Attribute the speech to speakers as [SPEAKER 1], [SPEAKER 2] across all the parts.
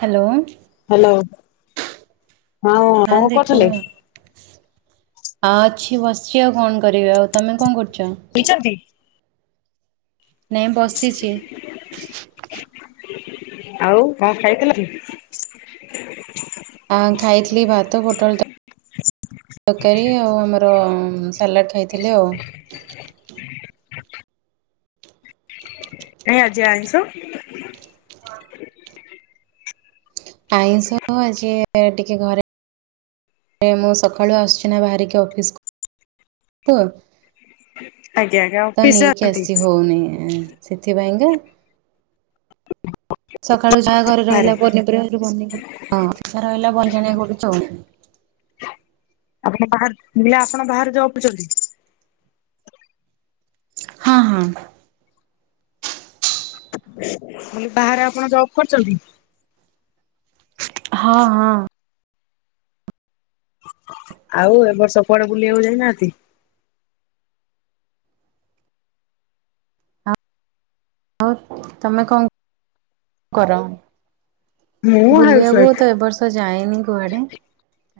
[SPEAKER 1] Hello.
[SPEAKER 2] Hello.
[SPEAKER 1] ହଁ ଦେଖୁ
[SPEAKER 2] କରୁଥିଲେ?
[SPEAKER 1] ଆଉ ଅଛି ବସିଛି ଆଉ କଣ କରିବି ଆଉ ତମେ କଣ କରୁ
[SPEAKER 2] ହେଇଛନ୍ତି
[SPEAKER 1] ନାଇଁ ବସିଚି।
[SPEAKER 2] ଆଉ କଁ ଖାଇଥିଲ କି।
[SPEAKER 1] ହଁ ଖାଇଥିଲି ଭାତ, ଫୋଟଳ ତ୍। ତକାରୀ ଆଉ ଆମର ସାଲାଡ଼ ଖାଇଥିଲି ଆଉ।
[SPEAKER 2] ଏଇ ଆଜି ଆଇଁଷ।
[SPEAKER 1] ଆଇଁଷ ଆଜି ଏ ଟିକେ ଘରେ। ମୁଁ ସକାଳୁ ଆସୁଚି ନା ବାହାରିକି ଅଫିସ୍ କୁ। ତ
[SPEAKER 2] ଆଜ୍ଞା ଆଜ୍ଞା
[SPEAKER 1] ତ
[SPEAKER 2] ଅଫିସ
[SPEAKER 1] ନେଇକି
[SPEAKER 2] ଯାଆନ୍ତି
[SPEAKER 1] ଆସି ହଉନି ସେଥିପାଇଁକା
[SPEAKER 2] [unintelligible]
[SPEAKER 1] ସକାଳୁ ଯାହା ଘରେ
[SPEAKER 2] ବାହାରେ
[SPEAKER 1] ରହିଲା ପନିପରିବା ହଁ ରହିଲା [unintelligible] ପଡ଼ିଚି ଆଉ
[SPEAKER 2] ଆପଣ ବା ଆପଣ ବାହାରେ [unintelligible]
[SPEAKER 1] ହଁ ହଁ
[SPEAKER 2] କହିଲି ବାହାରେ ଆପଣ ଜବ କରୁଛନ୍ତି
[SPEAKER 1] ହଁ ହଁ
[SPEAKER 2] ଆଉ ଏ ବର୍ଷ କୁଆଡେ ବୁଲିବାକୁ ଯାଇନାହାନ୍ତି
[SPEAKER 1] ହଉ ତମେ କଣ କର
[SPEAKER 2] ମୁଁ ହାଉସ
[SPEAKER 1] ବୁଲିବାକୁ
[SPEAKER 2] ୱାଇଫ୍
[SPEAKER 1] ତ ଏ ବର୍ଷ ଯାଏନି କୁଆଡେ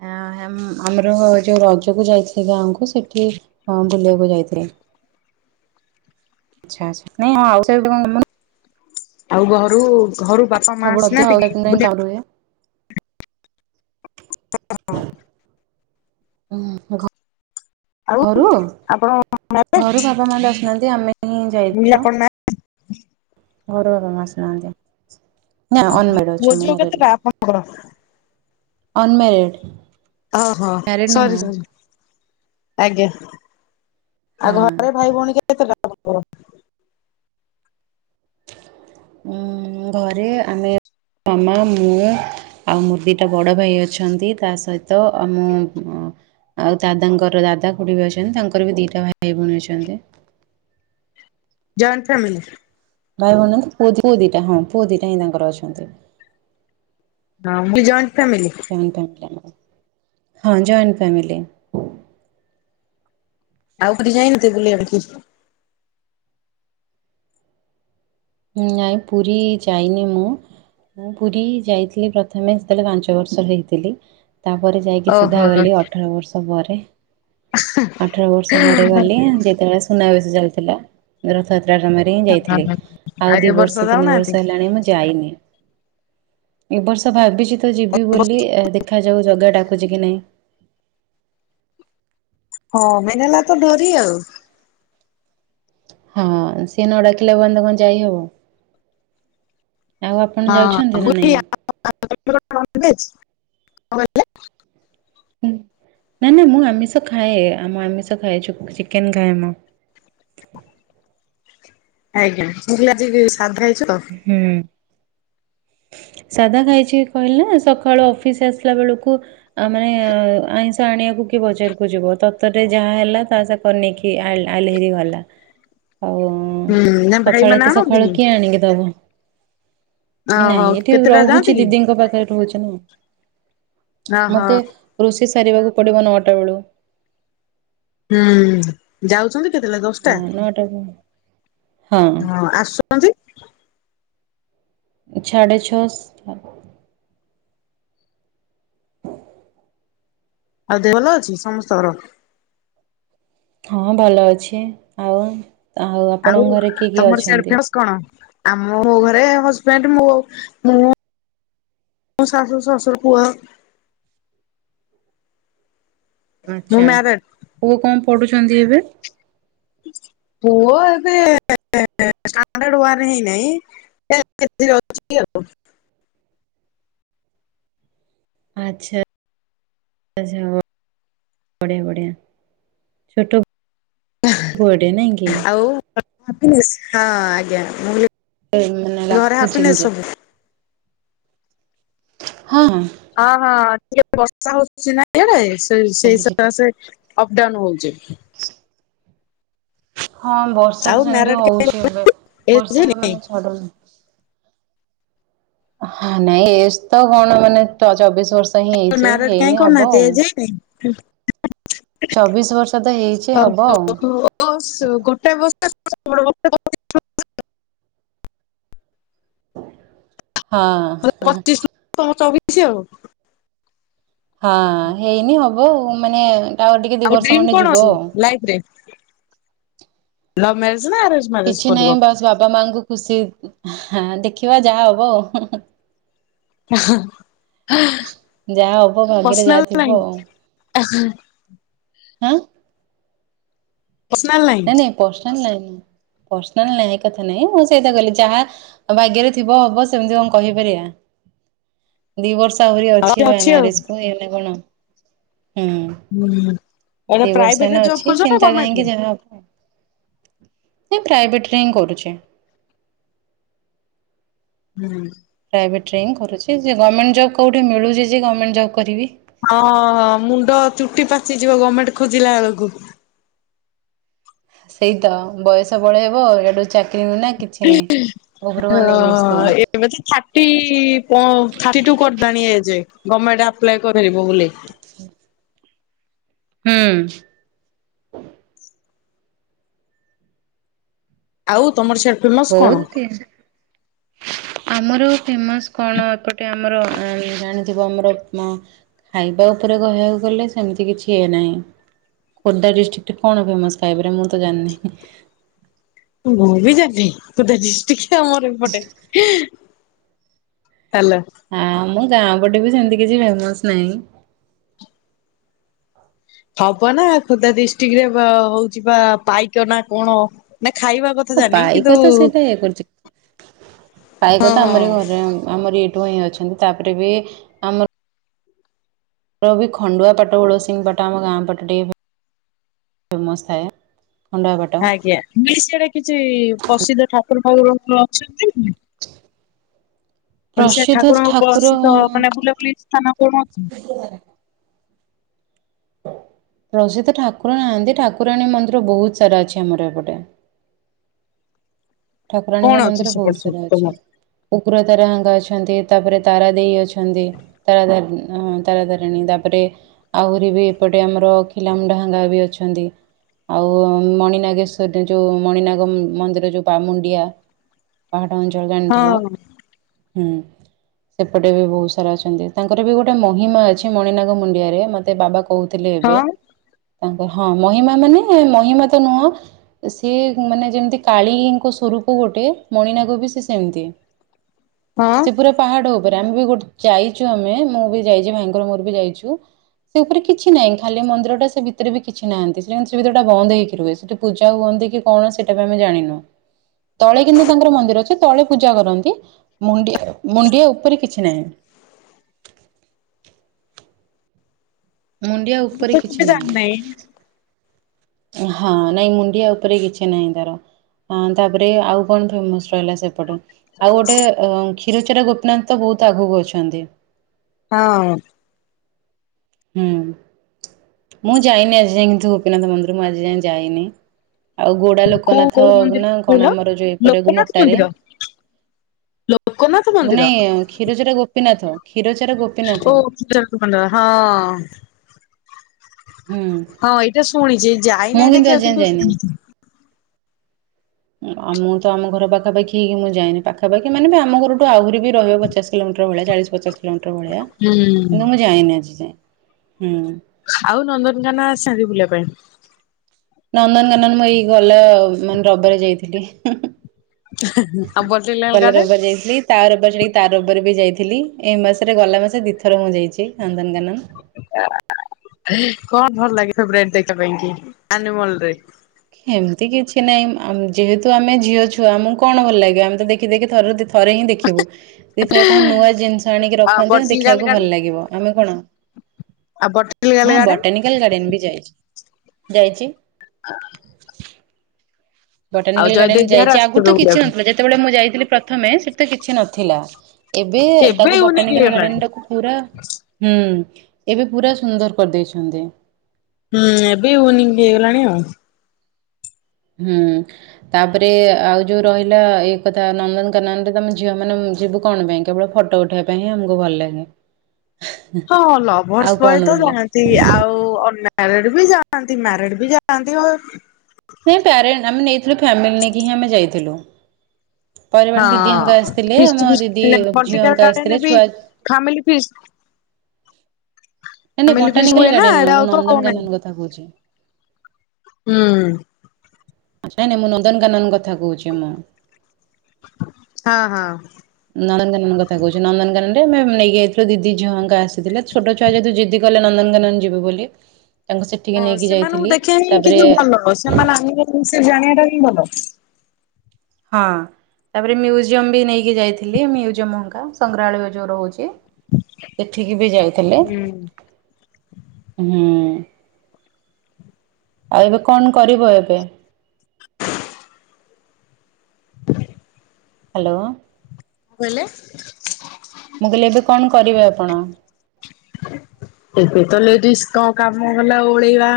[SPEAKER 1] ଆ ଆମର ଯୋଉ ରଜକୁ ଯାଇଥିଲି ଗାଁକୁ ସେଠି ହଁ ବୁଲିବାକୁ ଯାଇଥିଲି
[SPEAKER 2] [inaudible]
[SPEAKER 1] ଆଛା [unintelligible] ନାଇଁ
[SPEAKER 2] ଆଉ ଘରୁ ଘରୁ ବାପା ମା
[SPEAKER 1] ରଜ
[SPEAKER 2] ଆସନାନ୍ତି
[SPEAKER 1] ଆଉ ପାଇଁ
[SPEAKER 2] ଟିକେ
[SPEAKER 1] ଗାଁ ରୁହେ।
[SPEAKER 2] [unintelligible]
[SPEAKER 1] ହୁଁ
[SPEAKER 2] ଆଉ
[SPEAKER 1] ଘରୁ
[SPEAKER 2] ଆପଣ ମ୍ୟାରେଜ
[SPEAKER 1] ଘରୁ ବାପା ମା ଆସୁନାହାନ୍ତି ଆମେ ହିଁ
[SPEAKER 2] ମୁଁ କହିଲି
[SPEAKER 1] ଯାଇଛୁ
[SPEAKER 2] ଆପଣ ମ୍ୟା
[SPEAKER 1] ଘର ବାବା [unintelligible] ନା ଅନ ମେରେଡ୍
[SPEAKER 2] ପୁଅ
[SPEAKER 1] ଅଛି
[SPEAKER 2] ଝିଅ
[SPEAKER 1] ମ୍ୟାରଡ ନୁହଁ
[SPEAKER 2] [unintelligible]
[SPEAKER 1] ଅନ ମେରେଡ୍
[SPEAKER 2] ଓହୋ ସରି ସରି ଆଜ୍ଞା ଆଉ
[SPEAKER 1] ହଁ।
[SPEAKER 2] ଘରେ ଭାଇ ଭଉଣୀ କେତେ ଟା ଆପଣକର
[SPEAKER 1] ଘରେ ଆମେ ମାମା ମୁଁ ଆଉ ମୋର ଦିଟା ବଡ଼ ଭାଇ ଅଛନ୍ତି ତା ସହିତ ଆ ମୁଁ ଆଉ ଦାଦାଙ୍କର ଦାଦା ଖୁଡି ବି ଅଛନ୍ତି ତାଙ୍କର ବି ଦିଟା ଭାଇ ଭଉଣୀ ଅଛନ୍ତି
[SPEAKER 2] ଜଏଣ୍ଟ ଫ୍ୟାମିଲି
[SPEAKER 1] ଭାଇ ଭଉଣୀ ପୁଅ ଦିଟା ହଁ ପୁଅ ଦିଟା ହିଁ ତାଙ୍କର ଅଛନ୍ତି
[SPEAKER 2] ହଁ ମୁ ବି ଜଏଣ୍ଟ ଫ୍ୟାମିଲି
[SPEAKER 1] ହଁ ଜଏଣ୍ଟ୍ ଫ୍ୟାମିଲି
[SPEAKER 2] ଆଉ କୋଉଠିକି [unintelligible] ବୁଲିବାକୁ
[SPEAKER 1] ନାଇଁ ପୁରୀ ଯାଇନି ମୁଁ ମୁଁ ପୁରୀ ଯାଇଥିଲି ପ୍ରଥମେ ସେତେବେଳେ ପାଞ୍ଚ ବର୍ଷ ହେଇଥିଲି ତାପରେ ଯାଇକି ସିଧା
[SPEAKER 2] ଓହୋ
[SPEAKER 1] ଗଲି ଅଠର ବର୍ଷ ପରେ ଅଠର ବର୍ଷ ପରେ ଗଲି ଯେତେବେଳେ ସୁନାବେଶ ଚାଲିଥିଲା ରଥଯାତ୍ରାରେ ହିଁ
[SPEAKER 2] ଆଉ
[SPEAKER 1] ଯାଇଥିଲଥିଲେ ଆଉ ଦି
[SPEAKER 2] ଏ
[SPEAKER 1] ବର୍ଷ ତିନି
[SPEAKER 2] ଯାଉନାହାନ୍ତି?
[SPEAKER 1] ବର୍ଷ ହେଲାଣି ମୁଁ ଯାଇନି ଏ ବର୍ଷ ଭାବିଛି ତ ଯିବି ବୋଲି ଏ ଦେ ଦେଖାଯାଉ ଜାଗା ଡାକୁଛି କି ନାଇ?
[SPEAKER 2] ହଁ ମେନ ହେଲା ତ ଡୋରି ଆଉ।
[SPEAKER 1] ହଁ ସିଏ ନ ଡାକିଲେ ପଯ୍ୟନ୍ତ କଣ ଯାଇହବ। ଆଉ ଆପଣ
[SPEAKER 2] ହଁ
[SPEAKER 1] ଯାଉଛନ୍ତି ନା ନାଇଁ?
[SPEAKER 2] [inaudible]
[SPEAKER 1] ନା ନା ମୁଁ ଆମିଷ ଖାଏ ଆମ ଆମିଷ ଖାଏ ଚ ଚିକେନ ଖାଏ ମୁଁ।
[SPEAKER 2] ଆଜ୍ଞା [unintelligible] ଆଜି ସାଧା ହେଇଛ ତ।
[SPEAKER 1] ହୁଁ। ସାଧା ଖାଇଛି କହିଲା ନା ସକାଳୁ ଅଫିସ ଆସିଲା ବେଳକୁ ଆ ମାନେ ଆଇଁଷ ଆଣିବାକୁ କି ବଜରକୁ ଯିବ ତରତରେ ଯାହା ହେଲା ତା ସା ତା ନେଇକି ଆଇ ଆଇଲେହେରି ଭଲ। ଆଉ ହୁଁ
[SPEAKER 2] ନା ଭାଇ
[SPEAKER 1] ସକାଳୁ
[SPEAKER 2] ମାନେ
[SPEAKER 1] ଏତେ ସକାଳୁ
[SPEAKER 2] ଆଣନ୍ତିନି
[SPEAKER 1] କିଏ ଆଣିକି ଦବ
[SPEAKER 2] ଓହୋ
[SPEAKER 1] ନାଇଁ ଏଠି
[SPEAKER 2] କେତେଟା ଯାଆନ୍ତି
[SPEAKER 1] ରହୁଛି
[SPEAKER 2] କି?
[SPEAKER 1] ଦିଦିଙ୍କ ପାଖରେ ରହୁଛି ନା।
[SPEAKER 2] ଓହୋ
[SPEAKER 1] ମତେ ରୋଷେଇ ସାରିବାକୁ ପଡିବ ନଅଟା ବେଳୁ।
[SPEAKER 2] ହୁଁ ଯାଉଛନ୍ତି କେତେବେଳେ ଦଶଟା?
[SPEAKER 1] ହଁ ନଅଟା କୁ-
[SPEAKER 2] ହ
[SPEAKER 1] ହଁ
[SPEAKER 2] ଆସ ହଁ [unintelligible]
[SPEAKER 1] ସାଢ଼େ ଛଅ ସା
[SPEAKER 2] ଆଉ ଦେହ ଭଲ ଅଛି ସମସ୍ତଙ୍କର?
[SPEAKER 1] ହଁ ଭଲ ଅଛି ଆଉ ଆଉ ଆପଣଙ୍କ ଘରେ କିଏ କିଏ
[SPEAKER 2] ତମର ସିଆଡେ
[SPEAKER 1] ଅଛନ୍ତି?
[SPEAKER 2] ଫେମସ କଣ ଆମ ମୋ ଘରେ ହଜବେଣ୍ଡ ମୁଁ ଆଉ ମୁଁ ମୋ ଶାଶୁ ଶ୍ୱାଶୁର ପୁଅ। ମୁଁ
[SPEAKER 1] ଆଚ୍ଛା
[SPEAKER 2] ମ୍ୟାରେଡ
[SPEAKER 1] ପୁଅ କଣ ପଢୁଛନ୍ତି ଏବେ?
[SPEAKER 2] ପୁଅ ଏବେ ହେଁନାହିଁ ଆଉ [unintelligible]
[SPEAKER 1] ଆଚ୍ଛା [unintelligible] ବଢିଆ ବଢ଼ିଆ ଛୋଟ
[SPEAKER 2] ଆଉ
[SPEAKER 1] ପୁଅଟେ ନାଇଁ କି?
[SPEAKER 2] [unintelligible] ହଁ ଆଜ୍ଞା ମୁଁ କହିଲି
[SPEAKER 1] ମାନେ
[SPEAKER 2] ଘରେ
[SPEAKER 1] ରାଖୁଛି ମୁଁ
[SPEAKER 2] ହାପିନେସ୍ ସବୁ?
[SPEAKER 1] ଟିକେ ହଁ ହଁ।
[SPEAKER 2] ହଁ ହଁ ଟିକେ ବର୍ଷା ହଉଛି ନା ଇଆଡେ ସେ
[SPEAKER 1] ସବୁକିଛି ଠିକ୍।
[SPEAKER 2] ସେଇସକାଶେ ଅପ ଡାଉନ୍ ହଉଛି।
[SPEAKER 1] ହଁ ବର୍ଷା
[SPEAKER 2] ଆଉ
[SPEAKER 1] ତ ସେମିତି
[SPEAKER 2] ମ୍ୟାରେଡ
[SPEAKER 1] ହଉଛି ଏବେ
[SPEAKER 2] ଏଜ
[SPEAKER 1] ବର୍ଷା
[SPEAKER 2] ହେଇନି
[SPEAKER 1] ମାନେ ଚ୍ଛାଡୁନ। ହଁ ନାଇଁ ଏଜ ତ କଣ ମାନେ ଚବିଶ ବର୍ଷ ହିଁ ହେଇଛି ହେଇନି ହବ ଆଉ।
[SPEAKER 2] ଆଜ [unintelligible]
[SPEAKER 1] ଚବିଶ ବର୍ଷ ତ ହେଇଛି ହବ ଆଉ।
[SPEAKER 2] ଗୋଟେ ବର୍ଷ ବଷ [unintelligible]
[SPEAKER 1] ହଁ।
[SPEAKER 2] ପଚିଶ ଚବିଶ ଆଉ [unintelligible]
[SPEAKER 1] ହଁ ହେଇନି ହବ ଆଉ ମାନେ ଟାୱାର ଟିକେ
[SPEAKER 2] ଆଉ
[SPEAKER 1] ଦିଇ ବର୍ଷ
[SPEAKER 2] ଡ୍ରିମ୍
[SPEAKER 1] ଖଣ୍ଡେ
[SPEAKER 2] କଣ
[SPEAKER 1] ଯିବ
[SPEAKER 2] ଅଛି
[SPEAKER 1] ଆଉ।
[SPEAKER 2] ଲାଇଫ ରେ ଲଭ୍ ମରେଜ ନା ଅରେଞ୍ଜ?
[SPEAKER 1] କିଛି ନାହିଁ ବାସ୍ ବାପା ମାଙ୍କୁ ଖୁସି ଦେଖିବା ଯାହା ହବ ଆଉ। ଯାହା ହବ ଭାଗ୍ୟରେ ଯାହା ଥିବ ଆଉ।
[SPEAKER 2] ଆହା
[SPEAKER 1] ଏଁ।
[SPEAKER 2] ପର୍ସନାଲ ନାଇ।
[SPEAKER 1] [unintelligible] ଭାଗ୍ୟରେ ଥିବ ହବ ସେମିତି କଣ କହିପାରିବା ଦି ବର୍ଷ ଆହୁରି ଅଛି ଭ ମ୍ୟାରେଜ କ କଣ ହୁଁ।
[SPEAKER 2] ହୁଁ। ଏଇଟା ପ୍ରାଇଭେଟରେ
[SPEAKER 1] ଦେବସ୍ନାନ
[SPEAKER 2] ଜବ୍
[SPEAKER 1] ଅଛି
[SPEAKER 2] କରୁଛ ନା
[SPEAKER 1] ଚିନ୍ତା
[SPEAKER 2] ଗମେଣ୍ଟରେ?
[SPEAKER 1] କାହିଁକି ଯାହା ଏଁ ପ୍ରାଇଭେଟ୍ରେ ହିଁ କରୁଛେ।
[SPEAKER 2] ହୁଁ।
[SPEAKER 1] ପ୍ରାଇଭେଟ୍ରରେ ହି କରୁଛି ଯେ ଗଭର୍ଣ୍ଣେଣ୍ଟ ଜବ କେଉଁଠି ମିଳୁଛି ଯେ ଗର୍ଣ୍ମେଣ୍ଟ ଜବ୍ କରିବି।
[SPEAKER 2] ହଁ ମୁଣ୍ଡ ଚୁଟି ପାଚିଯିବ ଗଭର୍ଣ୍ଣମେଣ୍ଟ ଖୋଜିଲା ବେଳକୁ।
[SPEAKER 1] ସେଇ ତ ବୟସ ବଳେଇ ହେବ ଏଇଠୁ ଚାକି ପିବି ନା କିଛି ନାଇଁ ଉପର କୁ ଅନେଇକି
[SPEAKER 2] ହଁ
[SPEAKER 1] ବସିଥିବ।
[SPEAKER 2] ଏବେ ତ ଥାଟି ପ ଥାଟି ଟୁ କରିଦେଲାନି ଏଜେ ଗମେଣ୍ଟ୍ ଆପ୍ଲାଏ କରିିଇବ ବୋଲି।
[SPEAKER 1] [inaudible] ହୁଁ।
[SPEAKER 2] ଆଉ ତମର ସେ
[SPEAKER 1] ବହୁତ [unintelligible] ଆମର ଫେମସ କଣ ଏପଟେ ଆମର ଅ ଜାଣି ଥିବ ଆମର ଖାଇବା ଉପରେ କହିବାକୁ ଗଲେ ସେମିତି କିଛି ହେଏ ନାହିଁ। ଖୋର୍ଦ୍ଧା ଡିଷ୍ଟ୍ରିକ୍ଟ କଣ ଫେମସ ଖାଇପାରେ ମୁଁ ତ ଜାଣିନି
[SPEAKER 2] ମୁ ବି ଯେ କତେଷ୍ିକ ମରେପଟେ ହାଲୋ।
[SPEAKER 1] ଆଉ ମୁ ଗାଁ ପଟେ ବି ସେମିତି କିଛି ଫେମସ୍ ନାହିଁ
[SPEAKER 2] ହବ ନା ଖୋର୍ଦ୍ଧା ଡିଷ୍ଟିକ୍ ରେ ବ ହଉଛି ପା ପାଇକ ନା କଣ ନା ଖାଇବା କଥା
[SPEAKER 1] ହଁ
[SPEAKER 2] ଜାଣିନି କିନ୍ତୁ
[SPEAKER 1] ପାଇକ ତ
[SPEAKER 2] ହଁ
[SPEAKER 1] ସେଇଟା ଇଏ କରୁଛି ପାଇକ ତ
[SPEAKER 2] ହଁ
[SPEAKER 1] ଆମର ଘରେ ଆମର ଏଇଠୁ ହିଁ ଅଛନ୍ତି ତାପରେ ବି ରବି ଖଣ୍ଡୁଆପାଟ ଗୋଳସିଙ୍ଗ୍ ପାଟ ଆମ ଗାଁ ପାଟ ଟିକେ ଫେମସ୍ ଥାଏ। ଖଣ୍ଡୁଆ ପାଟ
[SPEAKER 2] ଆଜ୍ଞା ବି ସିଆଡେ କିଛି ପ୍ରସିଦ୍ଧ ଠାକୁର ଫାକୁର କଣ ଅଛନ୍ତି? ପଇସା ଠାକୁର ଙ୍କ ପ୍ରସିଦ୍ଧ ମାନେ ବୁଲାବୁଲି ସ୍ଥାନ କଣ ଅ
[SPEAKER 1] ପ୍ରସିଦ୍ଧ ଠାକୁର ନାହାନ୍ତି ଠାକୁରାଣୀ ମନ୍ଦିର ବହୁତ୍ ସାରା ଅଛି ଆମର ଏପଟେ।
[SPEAKER 2] କଣ
[SPEAKER 1] ଠାକୁରାଣୀଙ୍କ
[SPEAKER 2] ଅଛି
[SPEAKER 1] ମନ୍ଦିର ବହୁତ୍
[SPEAKER 2] ସେପଟେ ସବୁ
[SPEAKER 1] ସାରା ଅଛି।
[SPEAKER 2] ତମର?
[SPEAKER 1] କୁକୁର ତାରାଙ୍କା ଅଛନ୍ତି ତାପରେ ତାରା ଦେଇ ଅଛନ୍ତି ତାରାତାରିଣୀ ଆ ତାରାତାରିଣୀ ତାପରେ ଆହୁରି ବି ଏପଟେ ଆମର ଖିଲାମୁଡ଼ାହାଙ୍ଗା ବି ଅଛନ୍ତି। ଆଉ ମଣିନାଗେଶ୍ଵର ଯୋଉ ମଣିନାଗ ମନ୍ଦିର ଯଉ ପାାମୁଣ୍ଡିଆ ପାହାଡ଼ ଅଞ୍ଚଳ ଜାଣିଥିବ
[SPEAKER 2] ହଁ
[SPEAKER 1] ହୁଁ। ସେପଟେ ବି ବହୁତ୍ ସାରା ଅଛନ୍ତି ତାଙ୍କର ବି ଗୋଟେ ମହିମା ଅଛି ମଣିନାଗ ମୁଣ୍ଡିଆରେ ମତେ ବାବା କହୁଥିଲେ ଏବେ
[SPEAKER 2] ହଁ
[SPEAKER 1] ତାଙ୍କ ହଁ ମହିମା ମାନେ ମହିମା ତ ନୁହଁ ସିଏ ମାନେ ଯେମିତି କାଳି ସ୍ୱରୂପ ଗୋଟେ ମଣିନାଗ ବି ସେ ସେମିତି
[SPEAKER 2] ହଁ।
[SPEAKER 1] ସେ ପୁରା ପାହାଡ଼ ଉପରେ ଆମେ ବି ଗୋଟେ ଯାଇଛୁ ଆମେ ମୁଁ ବି ଯାଇଛି ଭାଇଙ୍କର ମୋର ବି ଯାଇଛୁ। ସେ ଉପରେ କିଛି ନାହିଁ ଖାଲି ମନ୍ଦିର ଟା ସେ ଭିତରେ ବି କିଛି ନାହାନ୍ତି ସେ ସେ ଭିତରେଟା ବନ୍ଦ ହେଇକି ରୁହେ ସେଠୁ ପୂଜା ହୁଅନ୍ତି କି କଣ ସେଇଟା ବି ଆମେ ଜାଣିନୁ। ତଳେ କିନ୍ତୁ ତାଙ୍କର ମନ୍ଦିର ଅଛି ତଳେ ପୂଜା କରନ୍ତି ମୁଣ୍ଡିଆ ମୁଣ୍ଡିଆ ଉପରେ କିଛି ନାହିଁ। ମୁଣ୍ଡିଆ
[SPEAKER 2] ମୁଁ
[SPEAKER 1] ଉପରେ
[SPEAKER 2] ତ କେବେ
[SPEAKER 1] କିଛି ନାହିଁ।
[SPEAKER 2] ଜାଣିନାହିଁ।
[SPEAKER 1] ହଁ ନାଇଁ ମୁଣ୍ଡିଆ ଉପରେ କିଛି ନାହିଁ ତାର। ହଁ ତାପରେ ଆଉ କଣ ଫେମସ୍ ରହିଲା ସେପଟେ? ଆଉ ଗୋଟେ ଅ କ୍ଷୀରଚେର ଗୋପୀନାଥ ବୋହୁତ୍ ଆଗକୁ ଅଛନ୍ତି।
[SPEAKER 2] ହଁ।
[SPEAKER 1] ହୁଁ। ମୁଁ ଯାଇନି ଆଜି ଯାଁଏ କିନ୍ତୁ ଗୋପୀନାଥ ମନ୍ଦିର ମୁଁ ଆଜି ଯାଁଏ ଯାଇନି ଆଉ ଗୋଡ଼ା ଲୋ
[SPEAKER 2] କୋଉ
[SPEAKER 1] କନାଥ
[SPEAKER 2] କୋଉ ମନ୍ଦିର
[SPEAKER 1] ନା କଣ
[SPEAKER 2] କହିଲ?
[SPEAKER 1] ଆମର ଯୋଉ ଏପଟେ
[SPEAKER 2] ଲୋକନାଥ
[SPEAKER 1] ଗୁମଟାରେ।
[SPEAKER 2] ମନ୍ଦିର ଲୋକନାଥ ମନ୍ଦିର
[SPEAKER 1] ନାଇଁ କ୍ଷୀରଚୋରା ଗୋପୀନାଥ କ୍ଷୀରଚୋରା
[SPEAKER 2] ଓ
[SPEAKER 1] ଗୋପୀନାଥ।
[SPEAKER 2] [unintelligible] ହଁ।
[SPEAKER 1] ହୁଁ
[SPEAKER 2] ହଁ ଏଇଟା ଶୁଣିଚି
[SPEAKER 1] ମୁଁ
[SPEAKER 2] ଯାଇନାଇଁ
[SPEAKER 1] ଆଜି
[SPEAKER 2] ଦେଖିବାକୁ
[SPEAKER 1] ଯାଏ
[SPEAKER 2] କିନ୍ତୁ
[SPEAKER 1] ଯାଇନି।
[SPEAKER 2] ଶୁଣିଚି।
[SPEAKER 1] ଆ ମୁଁ ତ ଆମ ଘର ପାଖାପାଖି ହେଇକି ମୁଁ ଯାଇନି ପାଖାପାଖି ମାନେ ବି ଆମ ଘରଠୁ ଆହୁରି ବି ରହିବ ପଚାଶ୍ କିଲୋମିଟର ଭଳିଆ ଚାଳିଶ୍ ପଚାଶ୍ କିଲୋମିଟର ଭଳିଆ
[SPEAKER 2] ହୁଁ
[SPEAKER 1] କିନ୍ତୁ ମୁଁ ଯାଇନି ଆଜି ଯାଏଁ ହୁଁ।
[SPEAKER 2] ଆଉ ନନ୍ଦନକାନ ଆସିଚନ୍ତି ବୁଲିବା ପାଇଁ?
[SPEAKER 1] ନନ୍ଦନକାନନ ମ ଏଇ ଗଲା ମାନେ ରବିବାରେ ଯାଇଥିଲି।
[SPEAKER 2] ଆଉ ବଟନିକାଲ
[SPEAKER 1] ଗଲା
[SPEAKER 2] ଗାର୍ଡେନ?
[SPEAKER 1] ରବିବାର୍ ଯାଇଥିଲି। ତା ରବିବାର ଛାଡ଼ିକି ତା ରବିବାରେ ବି ଯାଇଥିଲି ଏ ମାସରେ ଗଲା ମାସେ ଦିଥର ମୁଁ ଯାଇଚି ନନ୍ଦନକାନନ୍।
[SPEAKER 2] ଆ କଣ ଭଲ ଲାଗେ ଫେବରାଇଟ୍ ଦେଖିବା ପାଇଁ କି ଆନିମଲ୍ ରେ?
[SPEAKER 1] ହେମିତି କିଛି ନାହିଁ ଆ ଯେହେତୁ ଆମେ ଝିଅ ଛୁଆ ଆମକୁ କଣ ଭଲ ଲାଗିବ ଆମେ ତ ଦେଖି ଦେଖି ଥରେ ଦି ଥରେ ହିଁ ଦେ କିବୁ। ଏଇଥର କ ନୂଆ ଜିନିଷ ଆଣିକି
[SPEAKER 2] ଆଉ
[SPEAKER 1] ରଖନ୍ତେ
[SPEAKER 2] ବଟନିକାଲ
[SPEAKER 1] ଦେଖିବାକୁ
[SPEAKER 2] ଗାର୍ଡେନ
[SPEAKER 1] ଭଲ୍ ଲାଗିବ ଆମେ କଣ
[SPEAKER 2] ଆଉ ବଟନିକାଲ
[SPEAKER 1] ହଁ
[SPEAKER 2] ଗାର୍ଡେନ
[SPEAKER 1] ବଟାନିକାଲ୍ ଗାର୍ଡେନ୍ ବି ଯାଇଚି ଯାଇଚି।
[SPEAKER 2] ଆଉ
[SPEAKER 1] ବଟାନିକାଲ୍ ଗାର୍ଡେନ୍
[SPEAKER 2] ଜୟଦେବ ବିହାର
[SPEAKER 1] ଯାଇଚି ଆଗରୁ
[SPEAKER 2] ଆସିଥିବେ
[SPEAKER 1] ତ କିଛି
[SPEAKER 2] ବୁଲିବାକୁ।
[SPEAKER 1] ନଥିଲା ଯେତେବେଳେ ମୁଁ ଯାଇଥିଲି ପ୍ରଥମେ ସେଠି ତ କିଛି ନଥିଲା। ଏବେ ତାକୁ
[SPEAKER 2] ୟୁନିକ୍
[SPEAKER 1] ବଟାନିକାଲ୍
[SPEAKER 2] ହେଇଗଲାଣି।
[SPEAKER 1] ଗାଡ଼ିଆନ୍ ଟାକୁ ପୁରା ହୁଁ ଏବେ ପୁରା ସୁନ୍ଦର କରିଦେଇଛନ୍ତି।
[SPEAKER 2] ହୁଁ ଏବେ ୱନିଂ ବି ହେଇଗଲାଣି ଆଉ।
[SPEAKER 1] ହୁଁ। ତାପରେ ଆଉ ଯୋଉ ରହିଲା ଏଇ କଥା ନନ୍ଦନକାନାନ ରେ ତମ ଝିଅ ମାନେ ଯିବୁ କଣ ପାଇଁ? କେବଳ ଫଟୋ ଉଠେଇବା ପାଇଁ ହିଁ ଆମକୁ ଭଲ ଲାଗେ।
[SPEAKER 2] ହଁ
[SPEAKER 1] ଆଉ
[SPEAKER 2] ଲଭର୍ସ
[SPEAKER 1] କଣ
[SPEAKER 2] ବଏ ତ
[SPEAKER 1] ରହିଲା।
[SPEAKER 2] ଯା ତି ଆଉ ଅନ ମାରିଡ଼ ବି ଯାଆନ୍ତି ମ୍ୟାରେଡ ବି ଯାଆନ୍ତି ଅ
[SPEAKER 1] ନାଇଁ ପ୍ୟାରେଣ୍ଟ ଆମେ ନେଇଥିଲୁ ଫ୍ୟାମିଲି ନେଇକି ହିଁ ଆମେ ଯାଇଥିଲୁ। ପରିବାର ଦିଦିଙ୍କ ଆସିଥିଲେ
[SPEAKER 2] ଫିଷ୍ଟ
[SPEAKER 1] ଆମ ଦିଦି
[SPEAKER 2] ଫିଷ୍ଟ ପଲିଟିକାଲ
[SPEAKER 1] ଝିଅଙ୍କ
[SPEAKER 2] ଗାର୍ଡେନ
[SPEAKER 1] ଆସିଥିଲେ
[SPEAKER 2] ବି
[SPEAKER 1] ଛୁଆ
[SPEAKER 2] ଫାମିଲି ଫିଷ
[SPEAKER 1] ନାଇଁ
[SPEAKER 2] ଫାମିଲି ଫିଷ ହୁଏନା ଏଟା ଆଉ ତ ହଉନାହିଁ।
[SPEAKER 1] ତାଗୁଚି।
[SPEAKER 2] ହୁଁ।
[SPEAKER 1] ଆଚା ନାଇଁ ମୁଁ ନନ୍ଦନକାନନ କଥା କୋହୁଚି ମୁଁ।
[SPEAKER 2] ହଁ ହଁ।
[SPEAKER 1] ନନ୍ଦନକାନନ କଥା କହୁଛି ନନ୍ଦନକାନନ ରେମେ ନେଇକି ଯାଇଥିଲୁ ଦିଦି ଝିଅଙ୍କ ଆସିଥିଲେ ଛୋଟ ଛୁଆ ଯେତୁ ଜିଦି ଗଲେ ନନ୍ଦନକାନନ ଯିବେ ବୋଲି। ତାଙ୍କୁ ସେଠିକି
[SPEAKER 2] ହଁ
[SPEAKER 1] ନେଇକି
[SPEAKER 2] ସେମାନଙ୍କୁ
[SPEAKER 1] ଯାଇଥିଲି
[SPEAKER 2] ଦେଖିବା ହିଁ
[SPEAKER 1] ତାପରେ
[SPEAKER 2] କିନ୍ତୁ ଭଲ ସେମାନେ ଆଣିବା ସେ ଜାଣିବା ଟା ହିଁ ଭଲ।
[SPEAKER 1] ହଁ ତାପରେ ମ୍ୟୁଜିୟମ୍ ବି ନେଇକି ଯାଇଥିଲି ମ୍ୟୁଜିୟମ ଏଙ୍କା ସଂଗ୍ରହାଳୟ ଯୋଉ ରୋହୁଚି। ସେଠିକି ବି ଯାଇଥିଲେ।
[SPEAKER 2] ହୁଁ କଣ
[SPEAKER 1] ହୁଁ ଆଉ ଏବେ କଣ କରିବ ଏବେ? ହ୍ୟାଲୋ।
[SPEAKER 2] ଗଲେ
[SPEAKER 1] ମୁଁ କହିଲି ଏବେ କଣ କରିବେ ଆପଣ?
[SPEAKER 2] ଏବେ ତ ଲେଡିସ୍ କଣ କାମ କଲା ଓଳେଇବା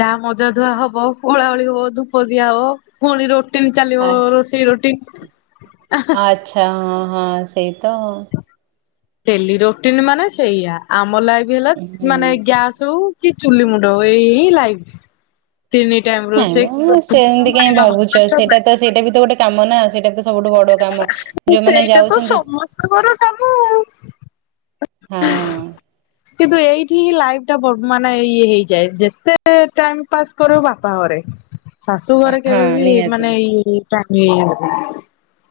[SPEAKER 2] ଯାହା ମଜା ଧୁଆ ହବ କୋଳାହଳି ହବ ଧୂପ ଦିଆ ହବ ପୁଣି ରୋ ଟି ନ
[SPEAKER 1] ଆ
[SPEAKER 2] ଚାଲିବ ରୋଷେଇ ରୋଟିନ
[SPEAKER 1] ଆଛା ହଁ ହଁ ସେଇ ତ ଆଉ।
[SPEAKER 2] ଡେଲି ରୋଟିନ ମାନେ ସେଇଆା ଆମ ଲାଇଫ ହେଲା
[SPEAKER 1] ହୁଁ
[SPEAKER 2] ମାନେ ଗ୍ୟାସ ହଉ କି ଚୁଲି ମୁଣ୍ଡ ଏଇ ହିଁ ଲାଇଫିସ୍‌। ତିନି ଟାଇମ
[SPEAKER 1] ନାଇଁ
[SPEAKER 2] ରୋଷେଇ
[SPEAKER 1] ମ ସେମିତି
[SPEAKER 2] [unintelligible]
[SPEAKER 1] କାମନା ସେଇଟାତ ସବୁଠୁ ବଡ କାମ ଯୋଉମାନେ
[SPEAKER 2] ସେଇଟା ତ
[SPEAKER 1] ଯାଉଚନ୍ତି
[SPEAKER 2] ସମସ୍ତଙ୍କର କାମ ଆଉ
[SPEAKER 1] ହଁ।
[SPEAKER 2] ହୁଁ କିନ୍ତୁ ଏଇଠି ହିଁ ଲାଇଫ ଟା ବର ମାନେ ଇଏ ହେଇଯାଏ ଯେତେ ଟାଇମ ପାସ୍ କରିବୁ ବାପା ଘରେ। ଶାଶୁ ଘରେ
[SPEAKER 1] ହଁ
[SPEAKER 2] କେବେ ବି
[SPEAKER 1] ନିହାତି
[SPEAKER 2] ମାନେ ଇ [unintelligible]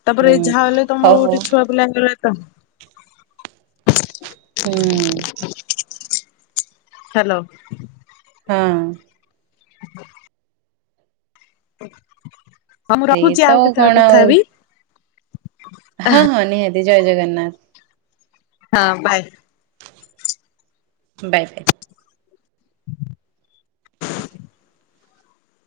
[SPEAKER 2] ତାପରେ
[SPEAKER 1] ହୁଁ।
[SPEAKER 2] ଏଇ ଯାହା ହେଲେ
[SPEAKER 1] ହଉ
[SPEAKER 2] ତମର
[SPEAKER 1] ହଉ
[SPEAKER 2] ଗୋଟେ ଛୁଆ ପିଲା ହେଇଗଲେ ତ
[SPEAKER 1] ହୁଁ।
[SPEAKER 2] ହ୍ୟାଲୋ।
[SPEAKER 1] ହଁ।
[SPEAKER 2] ହ ହଁ ମୁଁ
[SPEAKER 1] ସେଇ
[SPEAKER 2] ରଖୁଚି
[SPEAKER 1] ତ
[SPEAKER 2] ଆଉ କେତେବେଳେ
[SPEAKER 1] କଣ
[SPEAKER 2] କଥା
[SPEAKER 1] ଆଉ
[SPEAKER 2] ହେବି।
[SPEAKER 1] ହଁ ହଁ ନିହାତି ଜୟ ଜଗନ୍ନାଥ।
[SPEAKER 2] ହଁ ବାଏ
[SPEAKER 1] ବାଏ।